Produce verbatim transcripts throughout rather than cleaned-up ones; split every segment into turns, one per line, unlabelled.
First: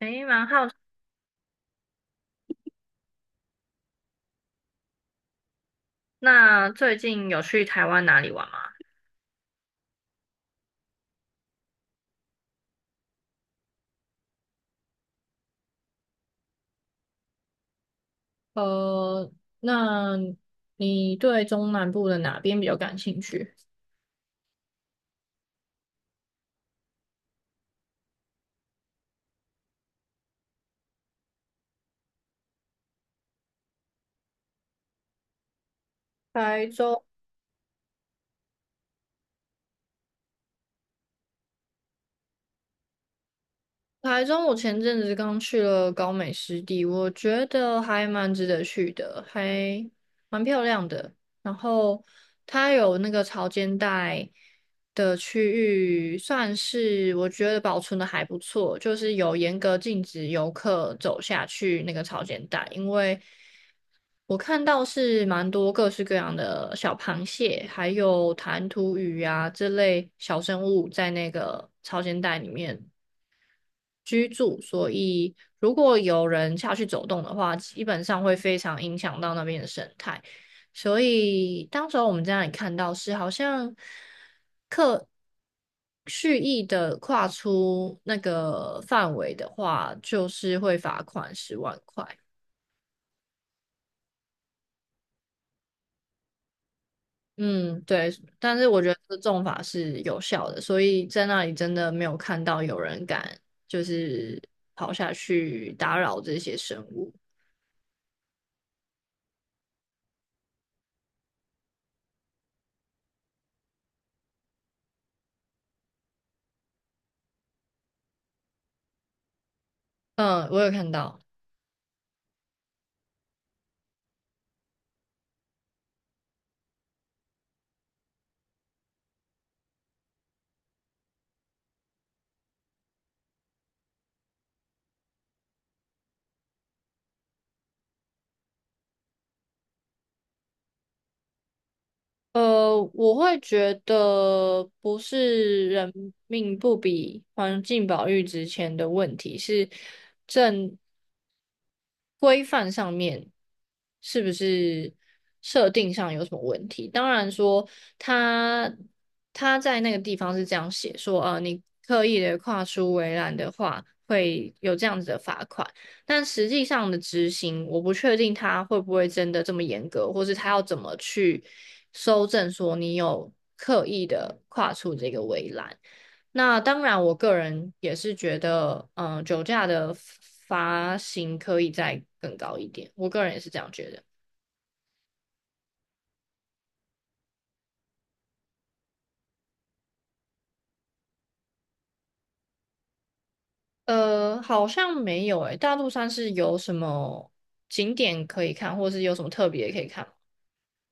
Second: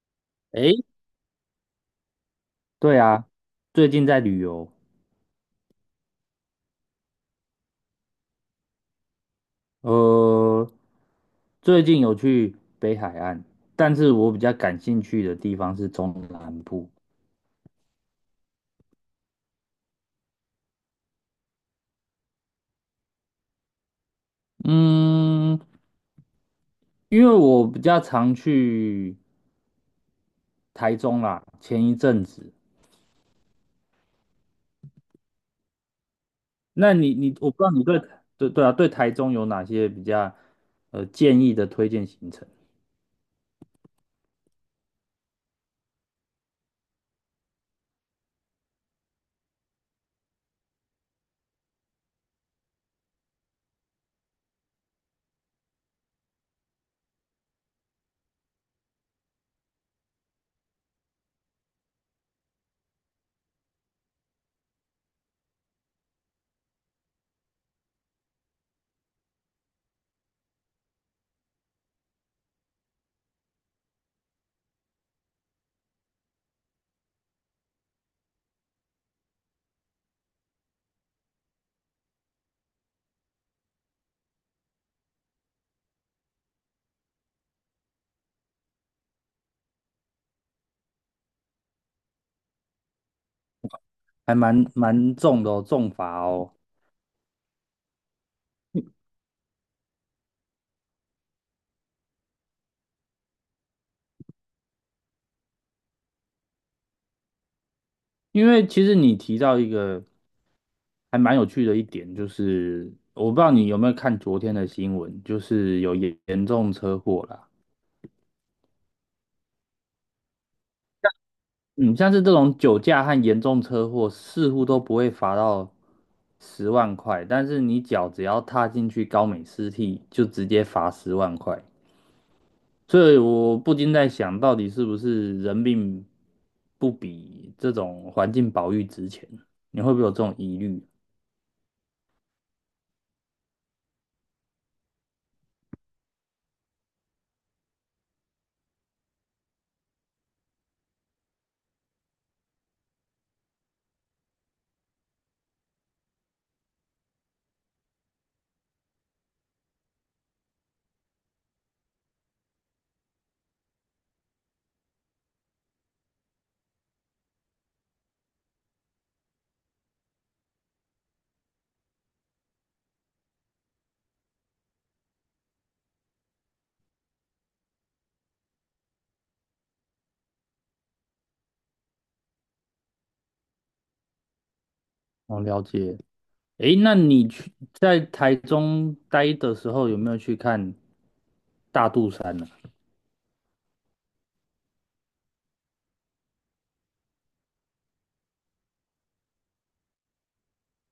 诶，蛮好
诶，
奇
对啊，最近在旅游。
那最近有去台湾哪里玩吗？
呃，最近有去北海岸，但是我比较感兴趣的地方是中南部。
呃，那你对中南部的哪边比较感兴趣？
嗯，因为我比较常去台中啦，前一阵子。
台
那
中，
你你，我不知道你对对对啊，对台中有哪些比较呃建议的推荐行程。
台中，我前阵子刚去了高美湿地，我觉得还蛮值得去的，还蛮漂亮的。然后它有那个潮间带的区域，算是我觉得保存的还不错，就是有严格禁止游客走下去那个潮间带，因为我看到是蛮多各式各样的小螃蟹，还有弹涂鱼啊这类小生物在那个潮间带里面居住，所以如果有人下去走动的话，基本上会非常影响到那边的生态。所以当时候我们在那里看到是好像刻蓄意的跨出那个范围的话，就是会罚款十万块。
还蛮蛮重的哦，重罚哦。
嗯，对，但是我觉得这个重罚是有效的，所以在那里真的没有看到有人敢就是跑下去打扰这些生物。
因为其实你提到一个还蛮有趣的一点，就是我不知道你有没有看昨天的新闻，就是有严严重车祸啦。
嗯，我有看到。
嗯，像是这种酒驾和严重车祸，似乎都不会罚到十万块，但是你脚只要踏进去高美湿地，就直接罚十万块。所以我不禁在想，到底是不是人命不比这种环境保育值钱？你会不会有这种疑虑？
呃，我会觉得不是人命不比环境保育值钱的问题，是正。规范上面是不是设定上有什么问题？当然说他他在那个地方是这样写说，呃，你刻意的跨出围栏的话，会有这样子的罚款。但实际上的执行，我不确定他会不会真的这么严格，或是他要怎么去搜证说你有刻意的跨出这个围栏。那当然，我个人也是觉得，嗯、酒驾的罚型可以再更高一点，我个人也是这样觉得。
我了解。诶，那你去在台中待的时候，有没有去看大肚山呢？
呃，好像没有诶、大肚山是有什么景点可以看，或是有什么特别可以看吗？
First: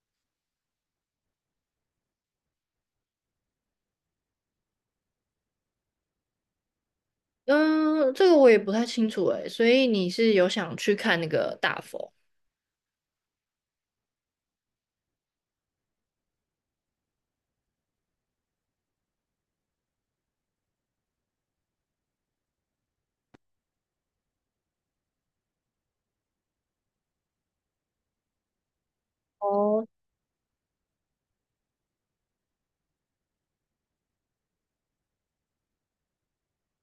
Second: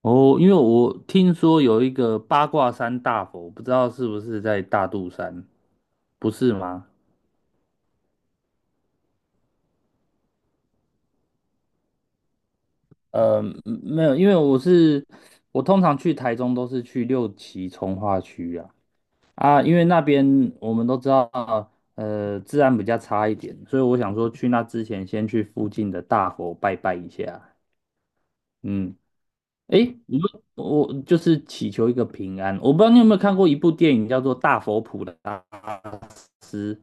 哦，因为我听说有一个八卦山大佛，不知道是不是在大肚山，不是吗？
嗯、这个我也不太清楚诶、所以你是有想去看那个大佛？
呃，嗯没有，因为我是我通常去台中都是去六旗从化区啊啊，因为那边我们都知道，呃，治安比较差一点，所以我想说去那之前先去附近的大佛拜拜一下。嗯。
哦
诶，你说我就是祈求一个平安。我不知道你有没有看过一部电影，叫做《大佛普拉斯》。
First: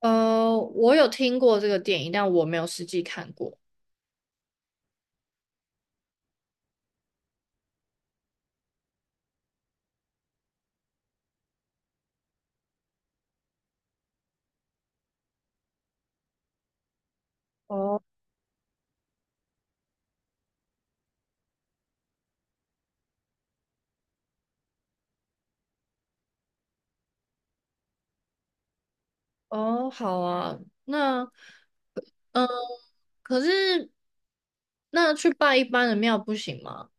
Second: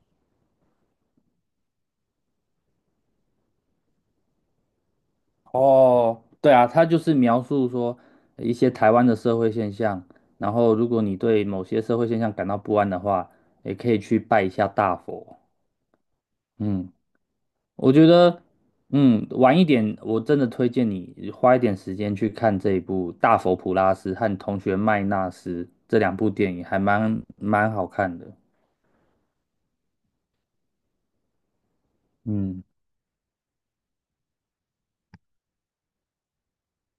呃，我有听过这个电影，但我没有实际看过。
哦，对啊，它就是描述说呃一些台湾的社会现象。然后，如果你对某些社会现象感到不安的话，也可以去拜一下大佛。嗯，我
哦，
觉得，嗯，晚一点，我真的推荐你花一点时间去看这一部《大佛普拉斯》和《同学麦纳斯》这两部电影，还蛮蛮好看的。
哦，好啊，那。嗯，
嗯。
可是那去拜一般的庙不行吗？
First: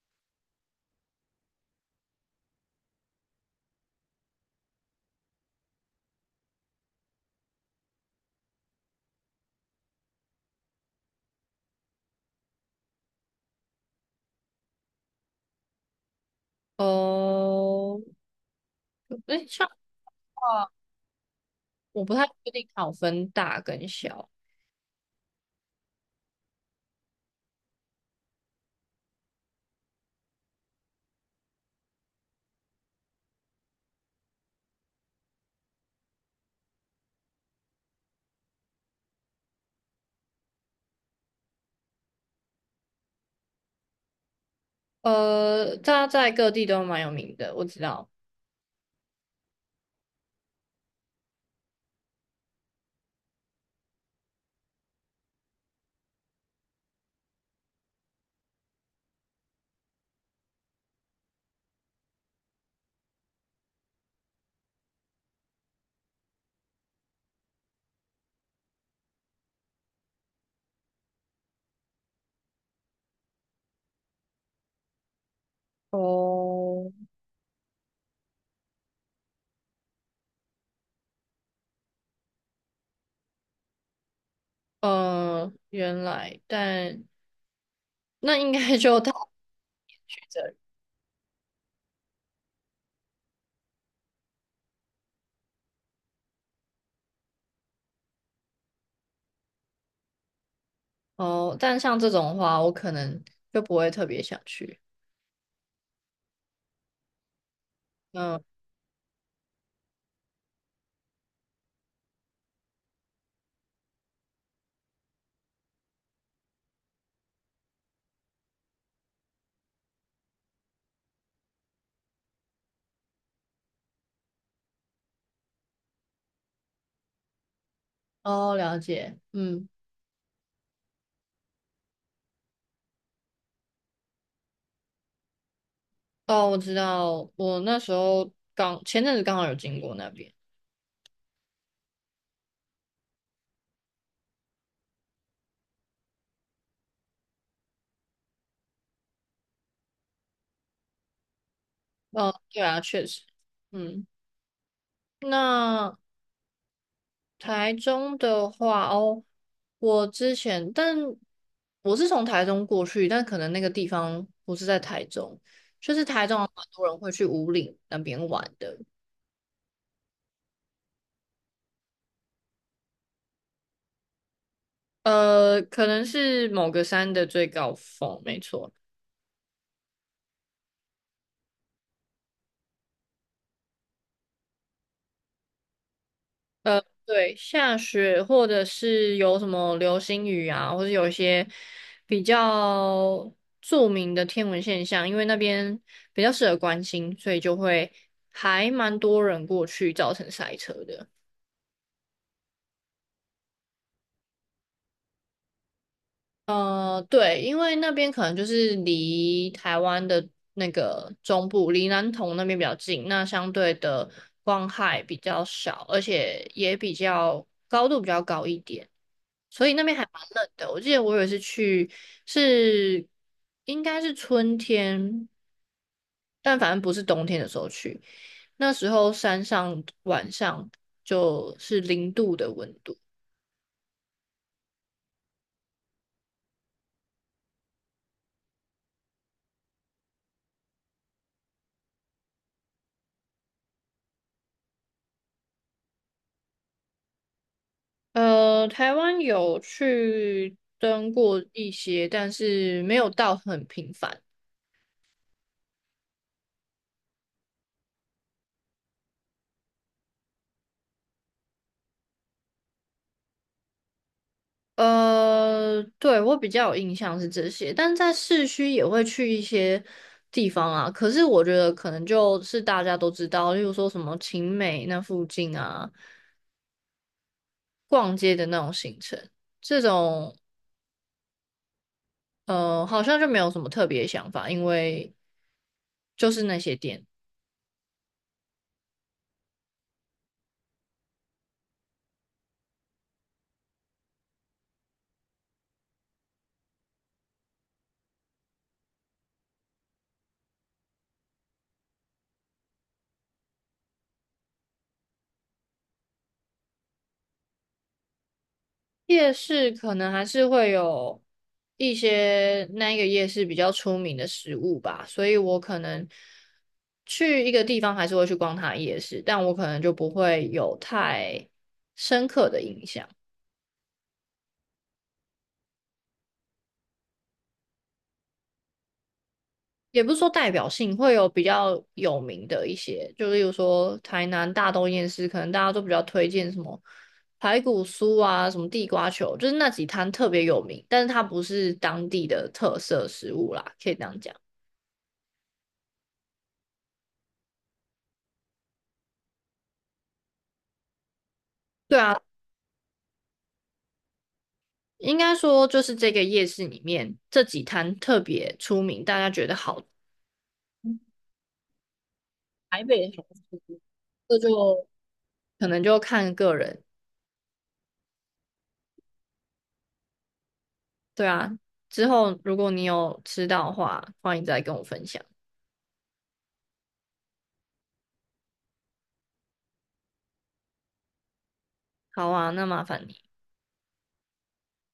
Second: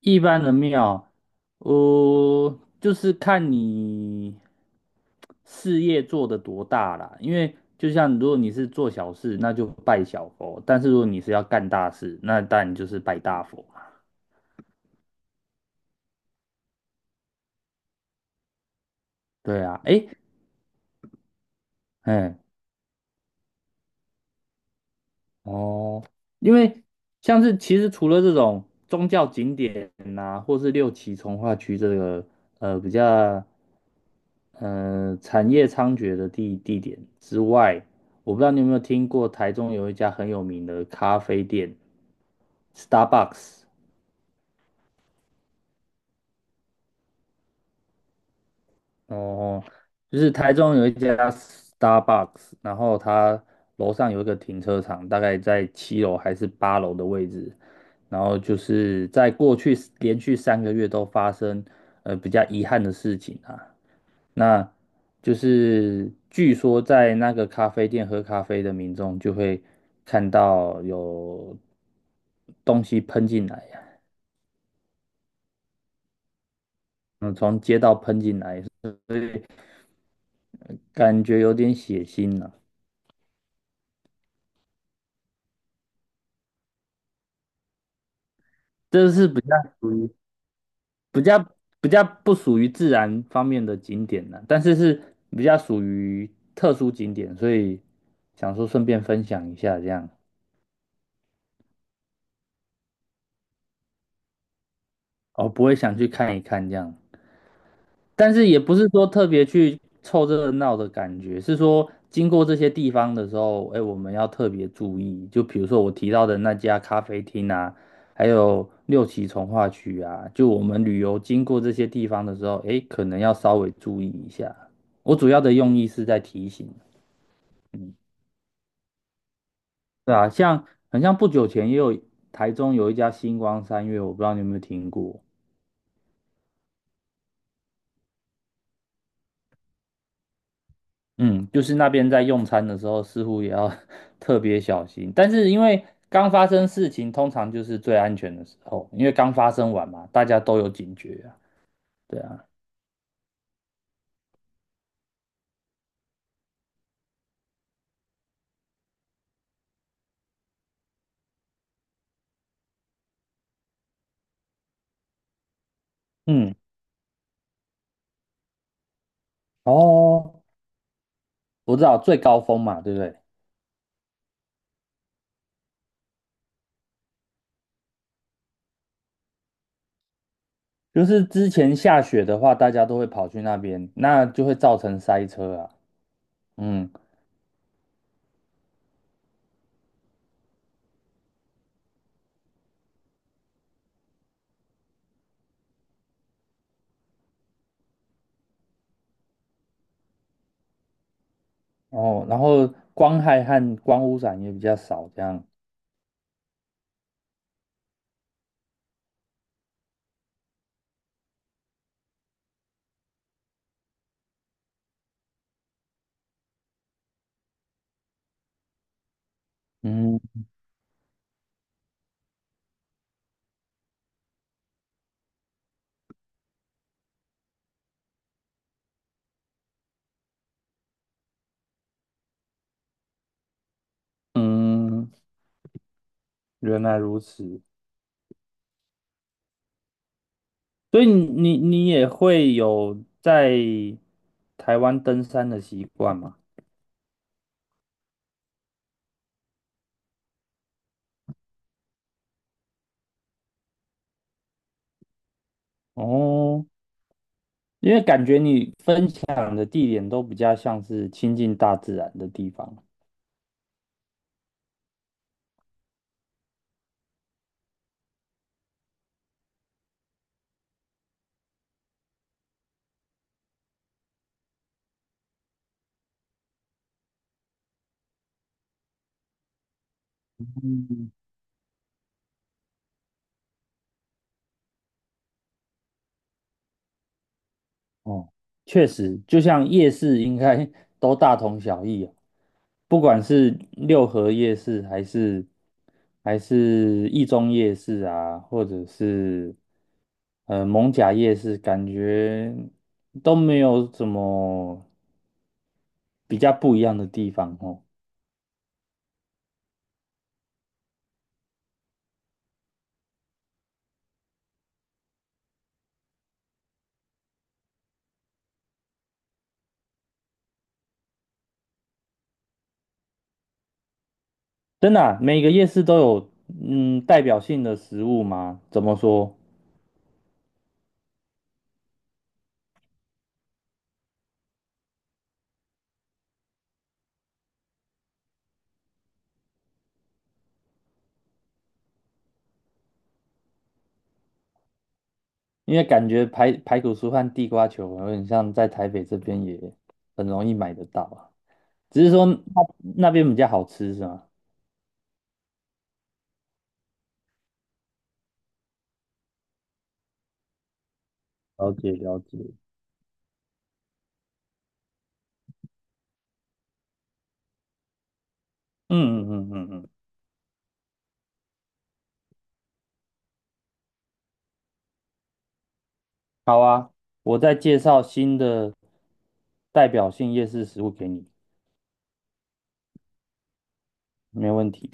一般的庙，呃，就是看你事业做得多大啦。因为就像如果你是做小事，那就拜小佛；但是如果你是要干大事，那当然就是拜大佛嘛。
哦，哎，
对
像
啊，诶，
我不太
嗯，
确定它有分大跟小。
哦，因为像是其实除了这种宗教景点呐、或是六旗从化区这个呃比较，呃，产业猖獗的地地点之外，我不知道你有没有听过台中有一家很有名的咖啡店 Starbucks。
呃，它在各地都蛮有名的，我知道。
哦，就是台中有一家 Starbucks，然后它楼上有一个停车场，大概在七楼还是八楼的位置。然后就是在过去连续三个月都发生呃比较遗憾的事情啊，那就是据说在那个咖啡店喝咖啡的民众就会看到有东西喷进来呀。
哦，
嗯，从街道喷进来，所以感觉有点血腥呢。
呃，原来，但那应该 就这
这是比较属于
着
比较比较不属于自然方面的景点呢，但是是比较属于特殊景点，所以想说顺便分享一下这样。
哦。但像这种话，我可能就不会特别想去。
哦，不会想去看一看这样。但
嗯，
是也不是说特别去凑热闹的感觉，是说经过这些地方的时候，哎，我们要特别注意。就比如说我提到的那家咖啡厅啊，还有六旗从化区啊，就我们旅游经过这些地方的时候，哎，可能要稍微注意一下。我主要的用意是在提醒。嗯，
哦，了解，嗯，
对啊，像很像不久前也有台中有一家星光三月，我不知道你有没有听过。
哦，我知道，我那时候刚前阵子刚好有经过那边。
嗯，就是那边在用餐的时候，似乎也要 特别小心。但是因为刚发生事情，通常就是最安全的时候，因为刚发生完嘛，大家都有警觉啊。对
哦，
啊，
对啊，确实，嗯，那台中的话，哦，我之前，但我是从台中过去，但可能那个地方不是在台中，就是台中有
嗯，
蛮多人会去五岭那边玩的，
哦，我知道最高峰嘛，对不对？
呃，可能是某个山的最高峰，没错。
就是之前下雪的话，大家都会跑去那边，那就会造成塞车啊。
呃，
嗯，
对，下雪或者是有什么流星雨啊，或者有一些比较著名的天文现象，因为那边比较适合观星，所以就会还蛮多人过去，造成塞车的。
哦，然后光害和光污染也比较少，这样。
呃，对，因为那边可能就是离台湾的那个中部，离南投那边比较近，那相对的光害比较少，而且也比较高度比较高一点。所以那边还
嗯
蛮冷的。我记得我有一次去是应该是春天，但反正不是冬天的时候去。那时候山上晚上就是零度的温度。
嗯，原来如此。所以你你也会有在台湾登山的习惯吗？
呃，台湾有去登过一些，但是没有到很频繁。
哦，因为感觉你分享的地点都比较像是亲近大自然的地方。
呃，对，我比较有印象是这些，但在市区也会去一些地方啊。可是我觉得可能就是大家都知道，例如说什么晴美那附近啊，逛街的那种行程，这种
嗯，
呃好像就没有什么特别想法，因为就是那些店。
哦，确实，就像夜市应该 都大同小异啊，不管是六合夜市还是还是一中夜市啊，或者是呃蒙甲夜市，感觉都没有什么比较不一样的地方哦。
夜市可能还是会有一些那一个夜市比较出名的食物吧，所以我可能去一个地方还是会去逛它的夜市，但我可能就不会有太深刻的印象，
真的啊，每个夜市都有嗯代表性的食物吗？怎么说？
也不是说代表性，会有比较有名的一些，就例如说台南大东夜市，可能大家都比较推荐什么排骨酥啊，什么地瓜球，就是那几摊特别有名，但是它不是当地的特色食物啦，可以这样讲。
因为感觉排排骨酥和地瓜球有点像在台北这边也很容易买得到啊，
对
只是
啊，
说那那边比较好吃是吗？
应该说，就是这个夜市里面这几摊特别出名，大家觉得好，
了解了解。
可能就看个人。
嗯嗯嗯嗯嗯，
对啊，之后如果你有吃到的话，欢迎再跟我分享。
好啊，我再介绍新的代表性夜市食物给你，
好啊，那麻烦。你。
没问题。